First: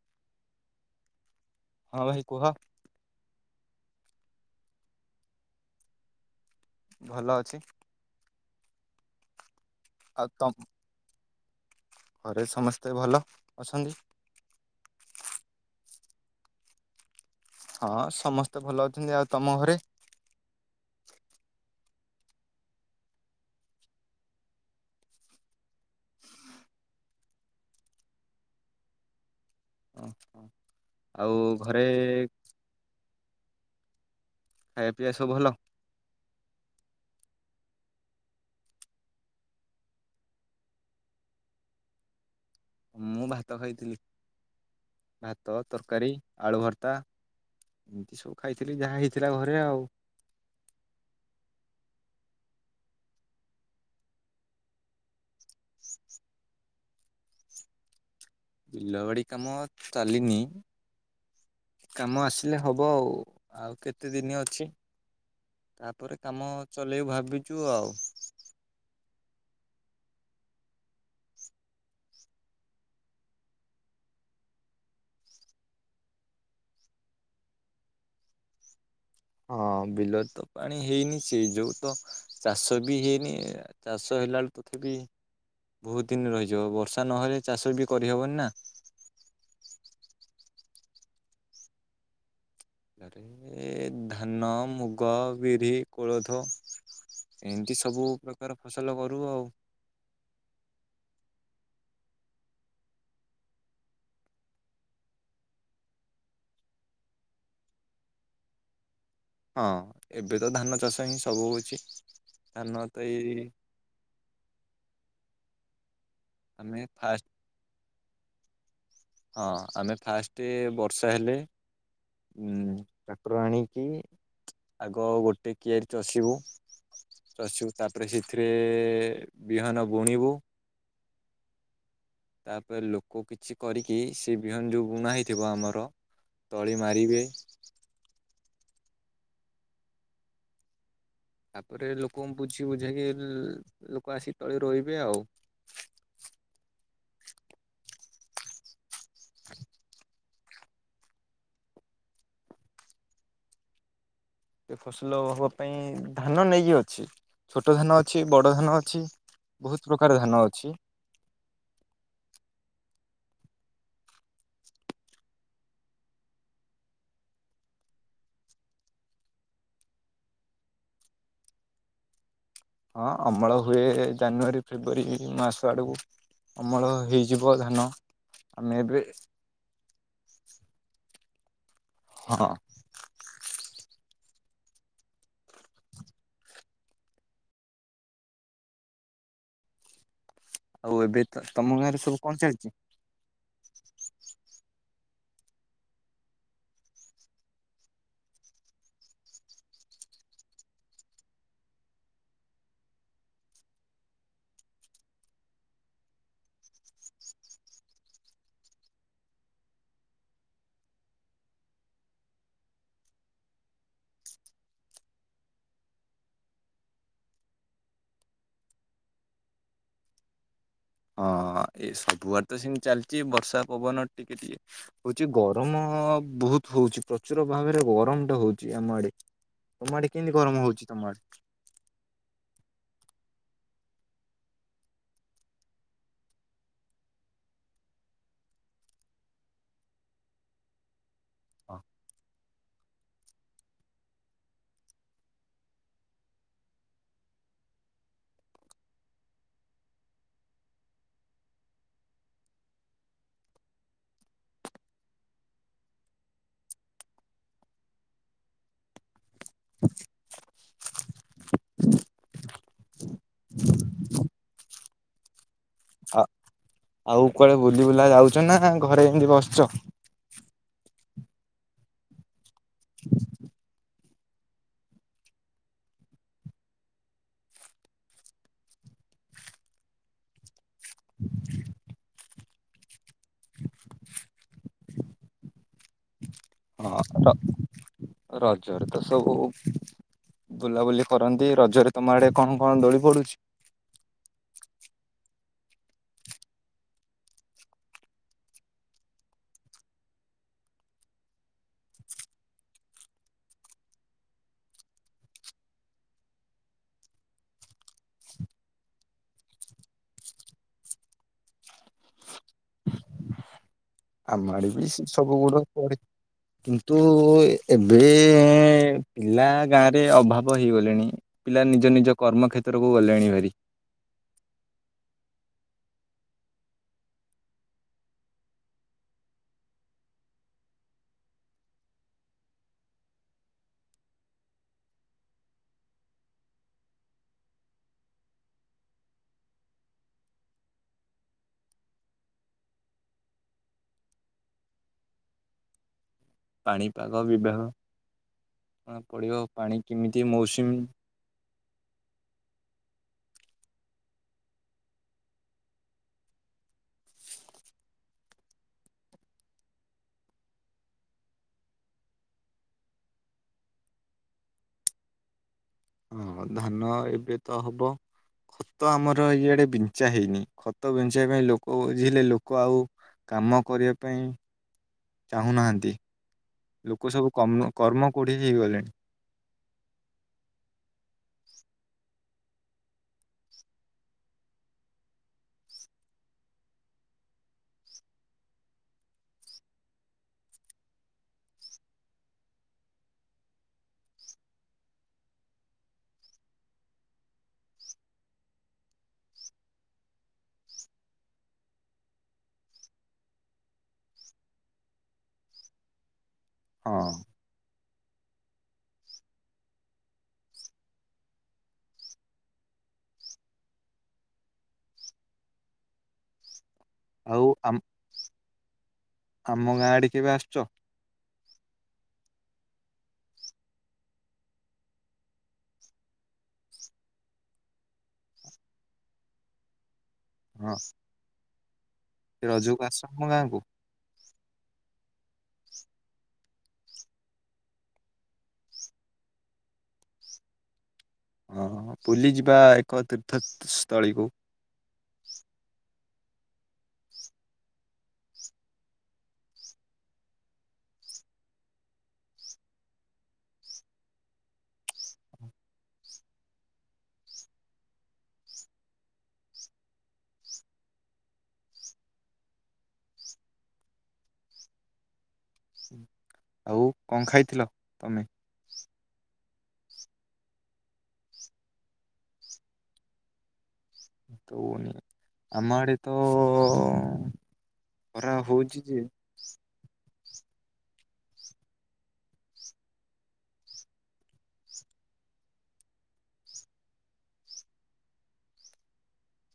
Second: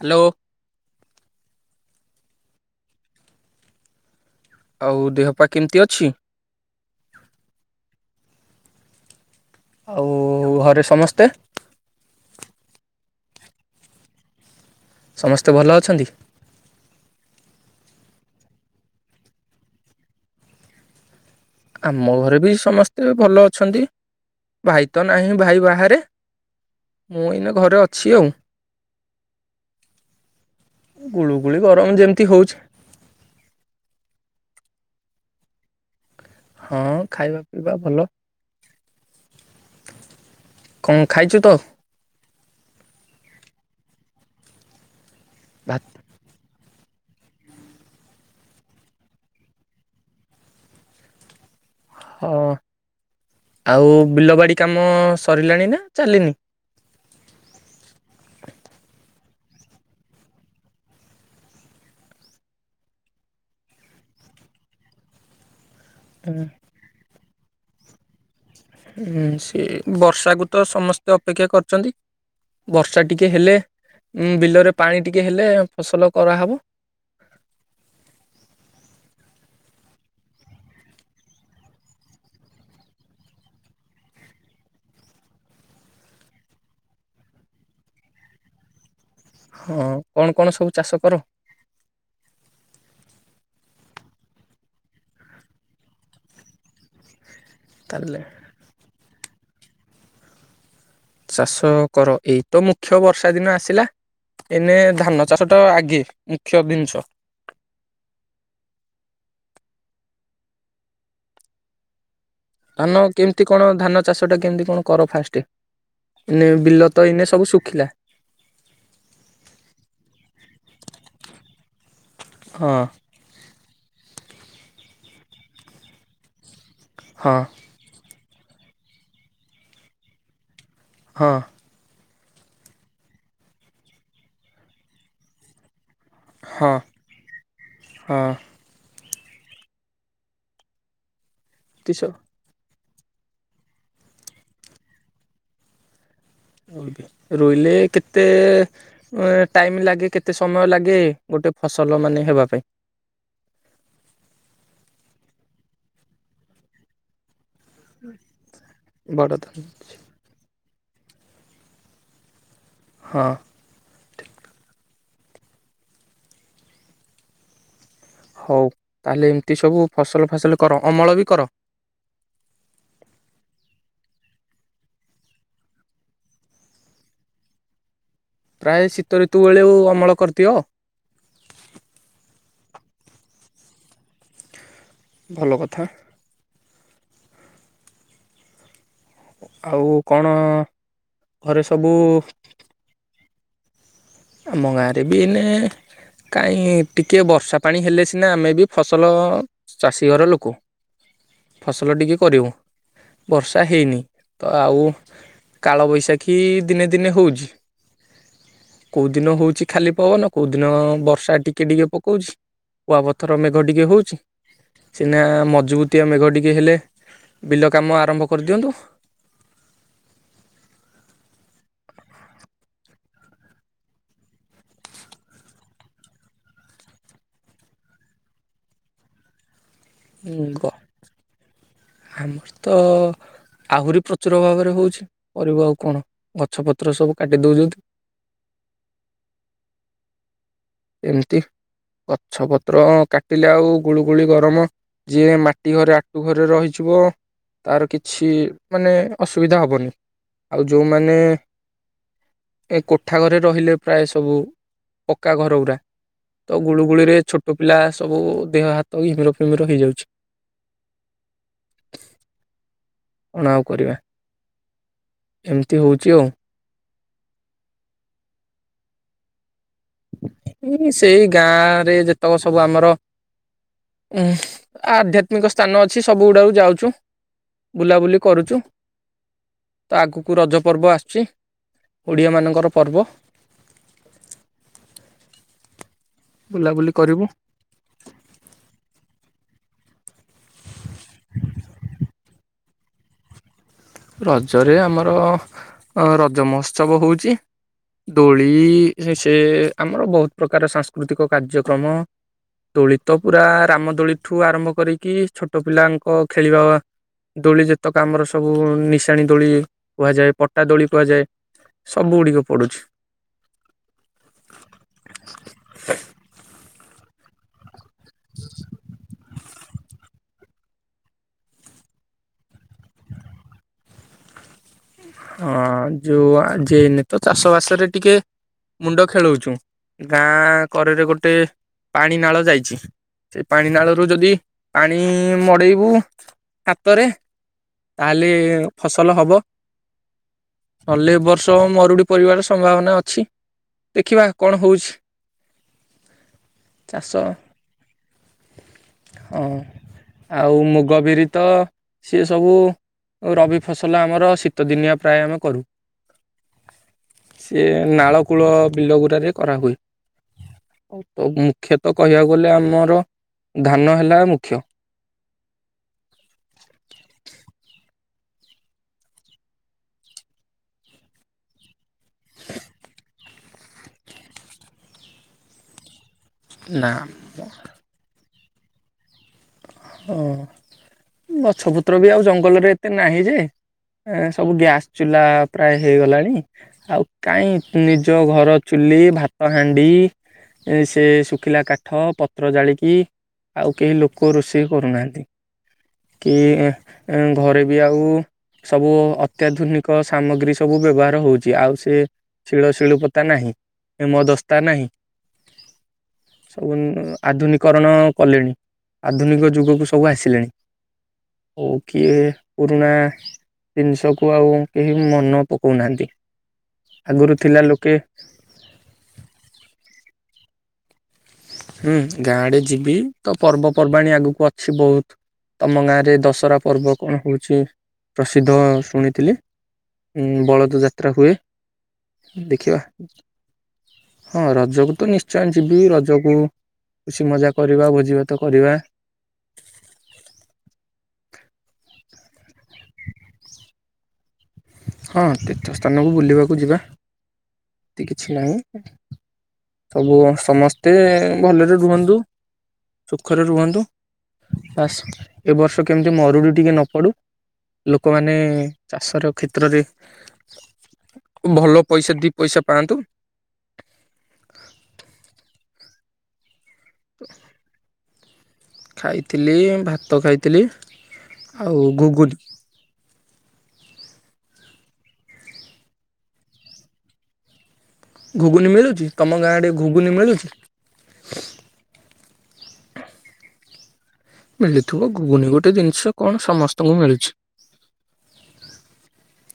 Hello. ହଁ ଭାଇ କୁହ। ଆଉ ଦେହପା କେମିତି ଅଛି? ଭଲ ଅଛି। ଆଉ ଘରେଏଏ ସମସ୍ତେ? ଘରେ ସମସ୍ତେ ଭଲ ଅଛନ୍ତି? ସମସ୍ତେ ଭଲ ଅଛନ୍ତି। ହଁ ସମସ୍ତେ ଭଲ ଅଛନ୍ତି। ଆଉ ତମ ଘରେ? ଆମ ଘରେ ବି ସମସ୍ତେ ଭଲ ଅଛନ୍ତି ଭାଇ ତ ନାହିଁ ଭାଇ ବାହାରେ ମୁଁ ଏଇନା ଘରେ ଅଛି ଆଉ। ଓହୋ। ଆଉ ଗୁଳୁଗୁଳି ଘରେ ଗରମ ଯେମିତି ହଉଛି। ଖ ପିଆ ସବୁ ଭଲ? ହଁ ଖାଇବା ପିଇବା ଭଲ। କଣ ଖାଇଛୁ ତ ମୁଁ ଭାତ ଖାଇଥିଲି। ଭାତ ତରକାରୀ ଆଳୁ ଭର ତା ଏମିତି ସବୁ ଖାଇଥିଲି ଯାହା ହେଇଥିଲା ଘରେ ଆଉ। ହଁ ଆଉ ବିଲ ବାଡି କାମ ସରିଲାଣି ନା ଚାଲିନି? ବିଲବାଡି କାମ ଚାଲିନି କାମ ଆସିଲେ ହବ ଆଉ ଆଉ କେତେ ଦିନ ଅଛି? ତାପରେ ଉଁ କାମ ଚଲେଇବ ଭାବି ଯୁଆଉ। ହୁଁ ସେ ବର୍ଷାକୁ ତ ସମସ୍ତେ ଅପେକ୍ଷା କରିଛନ୍ତି ବର୍ଷା ଟିକେ ହେଲେ ବିଲରେ ପାଣି ଟିକେ ହେଲେ ଫସଲ କରାହବ। ହଁ ବିଲରେ ତ ପାଣି ହେଇନି ସେଇ ଯୋଉ ତ ଚାଷ ବି ହେଇନି ଚାଷ ହେଲା ବେଳ ତଥାପି ବହୁତ ଦିନ ରହିଯିବ ବର୍ଷା ନହେଲେ ଚାଷ ବି କରିହବନି ନା। ହଁ କଣ କଣ ସବୁ ଚାଷ କର? ରେ ଧାନ ମୁଗ ବିରି କୋଳଥ ଏମିତି ସବୁ ତାହେଲେ ପ୍ରକାର ଫସଲ କରୁ ଆଉ। ଚାଷ କର ଏଇତ ମୁଖ୍ୟ ବର୍ଷା ଦିନ ଆସିଲା ଏଇନେ ଧାନ ଚାଷ ଟା ଆଗେ ମୁଖ୍ୟ ଜିନିଷ। ହଁ ଏବେ ତ ଧାନ ଚାଷ ହିଁ ସବୁ ଅଛି। ଧାନ କେମିତି କଣ ଧାନ ଚାଷ ଟା କେମିତି କଣ କର ଫାଷ୍ଟ? ନେ ଆମେ ବିଲ ତ ଫାଷ୍ଟ ଏଇନେ ସବୁ ଶୁଖିଲା। ହଁ ଆମେ ଫାଷ୍ଟ ବର୍ଷା ହେଲେ ହଁ ଠାକୁରାଣୀ କି ଆଗ ଗୋଟେ କିଆରିଚଷିବୁ। ହଁ ଚଷିବୁ ତା ପରେ ସେ ଏଥିରେ ବିହନ ବୁଣିବୁ। ହଁ। ତାପରେ ଲୋକ କିଛି କରିକି କି ସେ ବିହନ ଯେଉଁ ବୁଣା ହୋଇଇଥିବ ଆମର ହଁ ତଳି ମାରି ବେ ହଁ ତାପରେ ତିସ ଲୋକଙ୍କୁ ବୁଝିବୁ। କି ବୁଝେଇକି ଲୋକ ଆସିିକି ତଳି ମାରିବେ ଆଉ। ରୋଇଲେ କେତେ ଟାଇମ ଲାଗେ କେତେ ସମୟ ଲାଗେ ଗୋଟେ ଫସଲ ମାନେ ହେବା ପାଇଁ। ସେ ଫସଲ ହବା ପାଇଁ ଧାନ ନେଇକି ଅଛି। ଛୋଟ ଧାନ ଅଛି ବଡ଼ ଧାନ ଅଛି ବଡ଼ ଧାନ। ବହୁତ ପ୍ରକାର ଧାନ ଅଛି। ହଁ ଠିକ। ହଉ ତାହଲେ ଏମିତି ସବୁ ଫସଲ ଫାସଲ କର ଅମଳ ବି କର। ହଁ ଅମଳ ହୁଏ ଜାନୁଆରୀ ଫେବୃଆରୀ ମାସ ଆଡକୁ ଅମଳ ହେଇଯିବ ଧାନ। ଆମେ ପ୍ରାୟ ଏବେ ଶୀତ ଋତୁ ବେଳେ କୁ ଅମଳ କରିଦିଅ। ହଁ। ଭଲ କଥା। ଆଉ କଣ? ଆଉ ଏବେ ତ ତମ ଗାଁରେ ସବୁ କଣ ଚାଲିଛି। ଆମ ଗାଁରେ ବି ଏନେ କାହିଁ ଟିକେ ବର୍ଷା ପାଣି ହେଲେ ସିନା ଆମେ ବି ଫସଲ ଚାଷୀ ଘର ଲୋକ ଫସଲ ଟିକେ କରିବୁଁ ବର୍ଷା ହେଇନି ତ ଆଉ କାଳବୈଶାଖୀ ଦିନେ ଦିନେ ହଉଛି। କୋଉଦିନ ହଉଛି ଖାଲି ପବନ କୋଉଦିନ ବର୍ଷା ଟିକେ ଟିକେ ପକଉଛି କୁଆପଥର ମେଘ ଟିକେ ହଉଛି ସିନା ମଜବୁତିଆ ମେଘ ଟିକେ ହେଲେ ବିଲ କାମ ଆରମ୍ଭ କରିଦିଅନ୍ତୁ। ହଁ ଏ ସବୁଆଡେ ତ ସେମିତି ଚାଲିଛି ବର୍ଷା ପବନ ଟିକେ ଟିକେ ହଉଛି ଗରମ ବହୁତ ହଉଛି ପ୍ରଚୁର ଭାବରେ ଗରମ ଟା ହଉଛି ଆମ ଆଡେ। ତମ ଆଡେ କେମିତି ଗ ଗରମ ହଉଛି ତମ ଆଡେ। ଆମର ତ ଆହୁରି ପ୍ରଚୁର ଭାବରେ ହଉଛି କରିବୁ ଆଉ କଣ ଗଛ ପତ୍ର ସବୁ କାଟି ଦଉଛନ୍ତି। ଏମିତି ଗଛପତ ପତ୍ର କାଟିଲେ ଆଉ ଗୁଳୁ ଗୁଳି ଗରମ ଯିଏ ମାଟି ଘରେ ଆଠୁ ଘରେ ରହି ଥିବ ତାର କିଛି ମାନେ ଅସୁବିଧା ହବନି ଆଉ ଯୋଉମାନେ ଏ କୋଠା ଘରେ ରହିଲେ ପ୍ରାୟ ସବୁ ପକ୍କା ଘର ଗୁଡା ତ ଗୁଳୁଗୁଳିରେ ଛୋଟ ପିଲା ସବୁ ଦେହ ହାତ ଘିମିର ଫିମିର ହେଇଯାଉଛି। କଣ ଆଉ କରିବା ଏମିତି ହଉଛି ଆଉ ଆଉ କୁଆଡେ ବୁଲି ବୁଲା ଯାଉଛ ନା ଘରେ ଏମିତି ବସିଛ। ଏଁବି ସେଇ ଗାଁ ରେ ଯେତକ ସବୁ ସବୁ ଆମର। ଏଁ ଆଧ୍ୟାତ୍ମିକ ସ୍ଥାନ ଅଛି ସବୁ ଗୁଡାକୁ ଯାଉଛୁ ବୁଲାବୁଲି କରୁଛୁ ତ ଆଗକୁ ରଜ। ପର୍ବ ଆସୁଛି ଓଡିଆ ମାନଙ୍କ ଙ୍କର ପର୍ବ ବୁଲାବୁଲି ହଁ କରିବୁ ର ରଜରେ ତ ସବୁ ବୁଲାବୁଲି କରନ୍ତି ରଜରେ ତମ ଆଡେ କଣ କଣ ଦୋଳି ପଡୁଛି। ରଜରେ ଆମର ରଜ ମହୋତ୍ସବ ହେଉଛି ଦୋଳି ସେ ଆମର ବହୁତ ପ୍ରକାର ସାଂସ୍କୃତିକ କାର୍ଯ୍ୟକ୍ରମ ଦୋଳି ତ ପୁରା ରାମଦୋଳିଠୁ ଆରମ୍ଭ କରିକି ଛୋଟ ପିଲାଙ୍କ ଖେଳିବା ଦୋଳି ଯେତେକ ଆମର ସବୁ ନିଶାଣି ଦୋଳି କୁହାଯାଏ ପଟା ଦୋଳି କୁହାଯାଏ ସବୁ ଗୁଡିକ ପଡୁଛି। ଆମ ଆଡେ ବି ସେ ସବୁ ଗୁଡ ପଡି ତୁ ଏ ଏବେଁ ପିଲା ଗାଁ ରେ ଅଭାବ। ଶୁଭ ହେଇଗଲେଣି ପିଲା ନିଜ ନିଜ କର୍ମ ଖେତ୍ରକୁ ଗଲେଣି ଭାରି ହଁ ଯୋଉ ଆ ଯେ ଏନ ତ ଚାଷ ବାସରେ ଟିକେ ମୁଣ୍ଡ ଖେଳଉଛୁ ଗାଁ କରେରେ ଗୋଟେ ପାଣି ନାଳ ଯାଇଛି ସେ ପାଣି ନାଳରୁ ଯଦି ପାଣି ମଡେଇବୁ ହାତରେ ତାହେଲେ ଫସଲ ହବ। ନଲେ ଏବର୍ଷ ମରୁଡି ପରିବାର ସମ୍ଭାବନା ଅଛି ଦେଖିବା କଣ ହଉଛି? ଚାଷ ପାଣିପାଗ ବିଭାଗ କଣ ପଡିବ ହଁ ପାଣି କେମିତି ଆଉ ମୌସୁମୀ ମୁଗ ବିରି ତ ସିଏ ସବୁ ଓ ରବି ଫସଲ ଆମର ଶୀତ ସୀତ ଦିନିଆ ପ୍ରାୟ ଆମେ କରୁ ସିଏ ନାଳ କୂଳ ବିଲ ଗୁଡାାରେ କରାହୁୁଏ ତ ମୁଖ୍ୟତଃ କହିବାକୁ ଗଲେ ଆମର ଧାନ ହେଲା ମୁଖ୍ୟ। ହଁ ଧାନ ଏବେ ତ ହବ ଖତ ଆମର ଇଆଡେ ବିଞ୍ଚା ହେଇନି ଖତ ବିଞ୍ଚିବା ପାଇଁ ଲୋକ ବୁଝୀଲେ ଲୋକ ଆଉ କାମ କରିବା ପାଇଁ ଚାହୁଁ ନାହାନ୍ତି। ନା ଲୋକ ସବୁ କମ୍ କର୍ମ କୋଢ ହେଇ ଗଲେଣି। ହଁ ଗଛ ପତ୍ର ବି ଆଉ ଜଙ୍ଗ [inaudible] ଏତେ ନାହିଁ ଯେ ଏଁ ସବୁ ଗ୍ୟାସ୍ ଚୁଲା ପ୍ରାୟ ହେଇଗଲାଣି ଆଉ କାହିଁ ଏତେ ନିଜ ଘର ଚୁଲି ଭାତ ହାଣ୍ଡି ସେ ସୁଖିଲା କାଠ ପତ୍ର ଜାଳିକି ଆଉ କେହି ଲୋକ କୋଊ ରୋଷେଇ କରୁନାହାନ୍ତି କି ଅଁ ଘରେ ବି ଆଉ ସବୁ ଅତ୍ୟାଧୁନିକ ସାମଗ୍ରୀ ସବୁ ବ୍ୟବହାର ହଉଛି ଆଉ ସେ ଶିଳ ଶିଳୁପତା ନାହିଁ ହେମଦସ୍ତା ନାହିଁ। ସବୁ ହଁ ଆଧୁନିକରଣ। କଲେଣି ଆଧୁନିକ ଯୁଗକୁ ସବୁ ଆସିଲେଣି ଓ କିଏ ପୁରୁଣା ଜିନିଷକୁ ଆଉ କେହି ମନ ପକାଉନାହାନ୍ତି। ଆଗରୁ ଆଉ ଥିଲା ଆମ ଲୋକେ ଆମ ଗାଁ ଆଡ କେବେ ଆସୁଛ? ହୁଁ ଗାଁଡେ ଯିବି ତ ପର୍ବପର୍ବାଣିୀ ଆଗକୁ ଅଛି ବହୁତ ତମ ଗାଁରେ ଦଶହରା ପର୍ବ କଣ ହଉଛି ପ୍ରସିଦ୍ଧ ଶୁଣିଥିଲି। ଉ ବଳଦ ଯାତ୍ରା ହୁଏ। ସେ ଦେଖିବା ରଜୁକୁ ଆଶ୍ରମ ଗାଁକୁ ହଁ ରଜକୁ ତ ନିଶ୍ଚୟ ଯିବି ରଜ ୁ କିଛି ମଜା କରିବା ଭୋଜିଭାତ କରିବା। ହଁ ପୁଲି ଯିବା ଏକ ତୀର୍ଥସ୍ଥଳୀକୁ ହଁ ତୀର୍ଥସ୍ଥାନକୁ ବୁଲିବାକୁ ଯିବା। ଏ କିଛି ନାହିଁ ସବୁ ସମସ୍ତେ ଭଲରେ ରୁହନ୍ତୁ ସୁଖରେ ରୁହନ୍ତୁ ଏ ବର୍ଷ କେମିତି ମରୁଡ଼ି ଟିକେ ନ ପଡୁ ଲୋକମାନେ ଚାଷର କ୍ଷେତ୍ରରେ ଭଲ ପଇସା। ପଇସା ପାଆନ୍ତୁ। ଆଉ କଣ ଖାଇଥିଲ ତମେ? ଖାଇଥିଲି ଭାତ ଖାଇଥିଲି ଆଉ ଘୁଗୁନି ତ ନାଇ ଆମର ତ ଖରା ଘୁଗୁନି ହଉଛି ଯେ ମିଳୁଛି ତମ ଗାଁ ରେ ଘୁଗୁନି ମିଳୁଛି। [inaudible] ମିଳୁିବ ଗୁନି ଗୋଟେ ଜିନିଷ କଣ ସମସ୍ତଙ୍କୁ ମିଳୁଛି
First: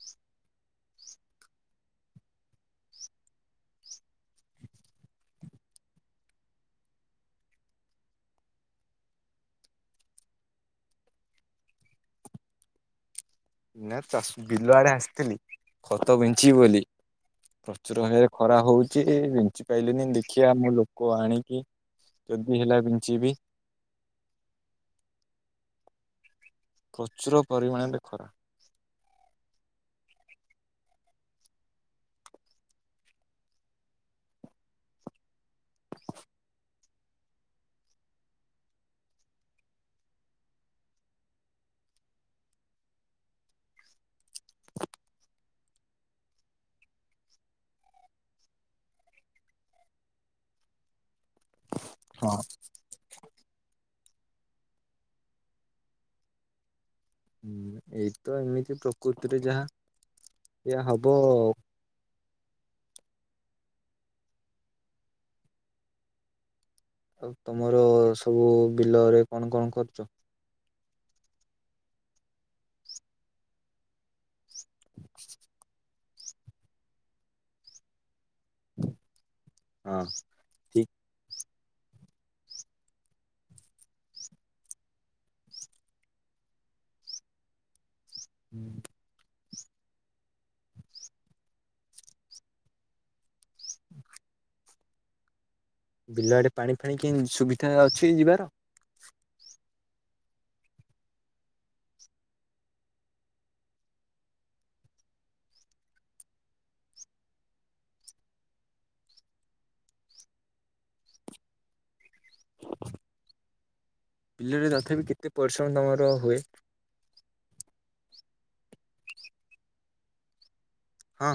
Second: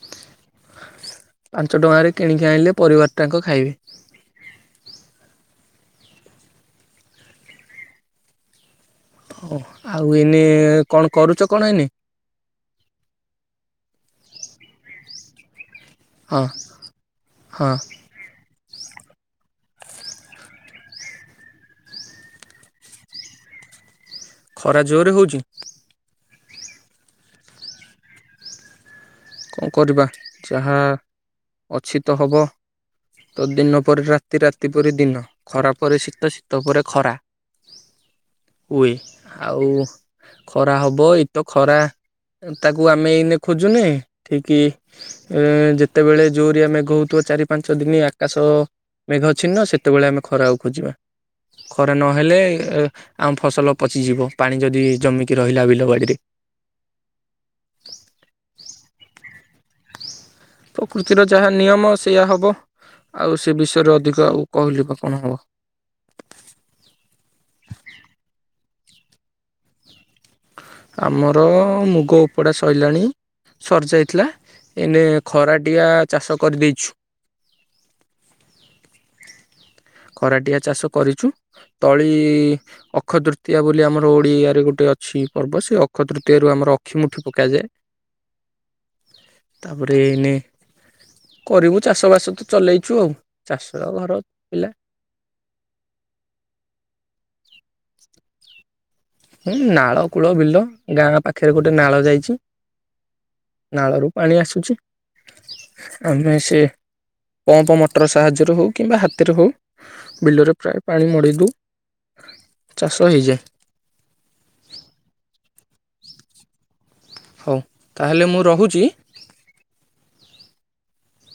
ପାଞ୍ଚ ଟଙ୍କାରେ କିଣିକି ଆଣିଲେ ପରିବାର ଟାଙ୍କ ଖାଇବେ ହ ଆଉ ଏନି କଣ କରୁଛ କଣ ଏନି ନା ତ ବିଲୁଆଡେ ଆସିଥିଲି। ଖତ ହଁ ବିନ୍ଛିି ବୋଲି ହଁ ପ୍ରଚୁର ଭାବରେ ଖରା ହଉଛି। କି ବିଞ୍ଚି ପାଇଲିନି ଦେଖିବା ମୁଁ ଲୋକ ଆଣିକି ଯଦି ହେଲା ବିଞ୍ଚିବି। ଖରା ଜୋରରେ ହଉଛି। ପ୍ରଚୁର ପରିମାଣରେ ଖରା କଣ କରିବା ଯାହା ଅଛି ତ ହବ ତ ଦିନ ପରେ ରାତି ରାତି ପ ଦିନ ଖରା ପରେ ଶୀତ ଶୀତ ପରେ ଖରା ହୁଏ ଆଉ ଖରା ହବ ଏଇତ ଖରା ତାକୁ ଆମେ ଏଇନେ ଖୋଜୁନେ ଠିକ କି ଯେତେବେଳେ ଜୋରିଆ ମେଘ ହଉଥିବ ଚାରି ପାଞ୍ଚ ଦିନି ଆକାଶ ମେଘ ଛିନ୍ନ ସେତେବେଳେ ଆମେ ଖରା ଖୋଜିବା। ଖରା ହଁ ନହେଲେ ଆମ ଫସଲ ପ ଯିବ ପାଣି ଯଦି ଜମିକି ରହିଲା ବିଲ ବାଡିରେ ହୁଁ ଏଇ ତ ଏମିତି ପ୍ରକୃତିରେ ଯାହା ଏଇଆ ହବ ପ୍ରକୃତିର ଯାହା ନିୟମ ସେୟା ହବ ଆଉ ସେ ବିଷୟରେ ଅଧିକ ଆଉ କହିଲିବା କଣ ହବ? ଆଉ ତମର ସବୁ ବିଲ ରେ କଣ କଣ ଖର୍ଚ? ଆମର ମୁଗ ଉପଡ଼ା ସରିଲାଣି ସରିଯାଇଥିଲା। ଏନେ ଖରାଟିଆ। ଚାଷ କରିଦେଇଛୁ। ହଁ ଖରାଟିଆ ଚାଷ ଠିକ୍ କରିଛୁ। ତଳି ଅକ୍ଷତୃତୀୟା ବୋଲି ଆମର ଓଡିଆରେ ଗୋଟେ ଅ ଛି ପର୍ବ ସେ ଅକ୍ଷତୃତୀୟ ରୁ ଆମର ଅକ୍ଷି ମୁଠି ପକାଯାଏ। ହୁଁ, ତାପରେ ଏଇନେ କରିବୁ ଚାଷ ବାସ ତ ଚଲେଇଛୁ ଆଉ। ଚାଷ ଘର ପିଲା। ବିଲ ଆଡେ ପାଣି ଫାଣି କେମ୍ ସୁବିଧା ଅଛି ଯିବାର? ହୁଁ ନାଳ କୂଳ ବିଲ, ଗାଁ ପାଖରେ ଗୋଟେ ନାଳ ଯାଇଛି ନାଳରୁ ପାଣି ଆସୁଛି, ଆଉ ନାଇଁ ସେ ଆମେ ସେ ପମ୍ପ ମଟର ସାହାଯ୍ୟରେ ହଉ କିମ୍ବା ହାତରେ ହଉ ବିଲରେ ପ୍ରାୟ ପାଣି ମଡେଇ ଦଉ। ଚାଷ ହେଇଯାଏ। ବିଲରେ ତଥାପି କେତେ ପରିଶ୍ରମ ତୋମର ହୁଏ? ହଉ ତାହେଲେ ମୁଁ ରହୁଚି। ହଁ।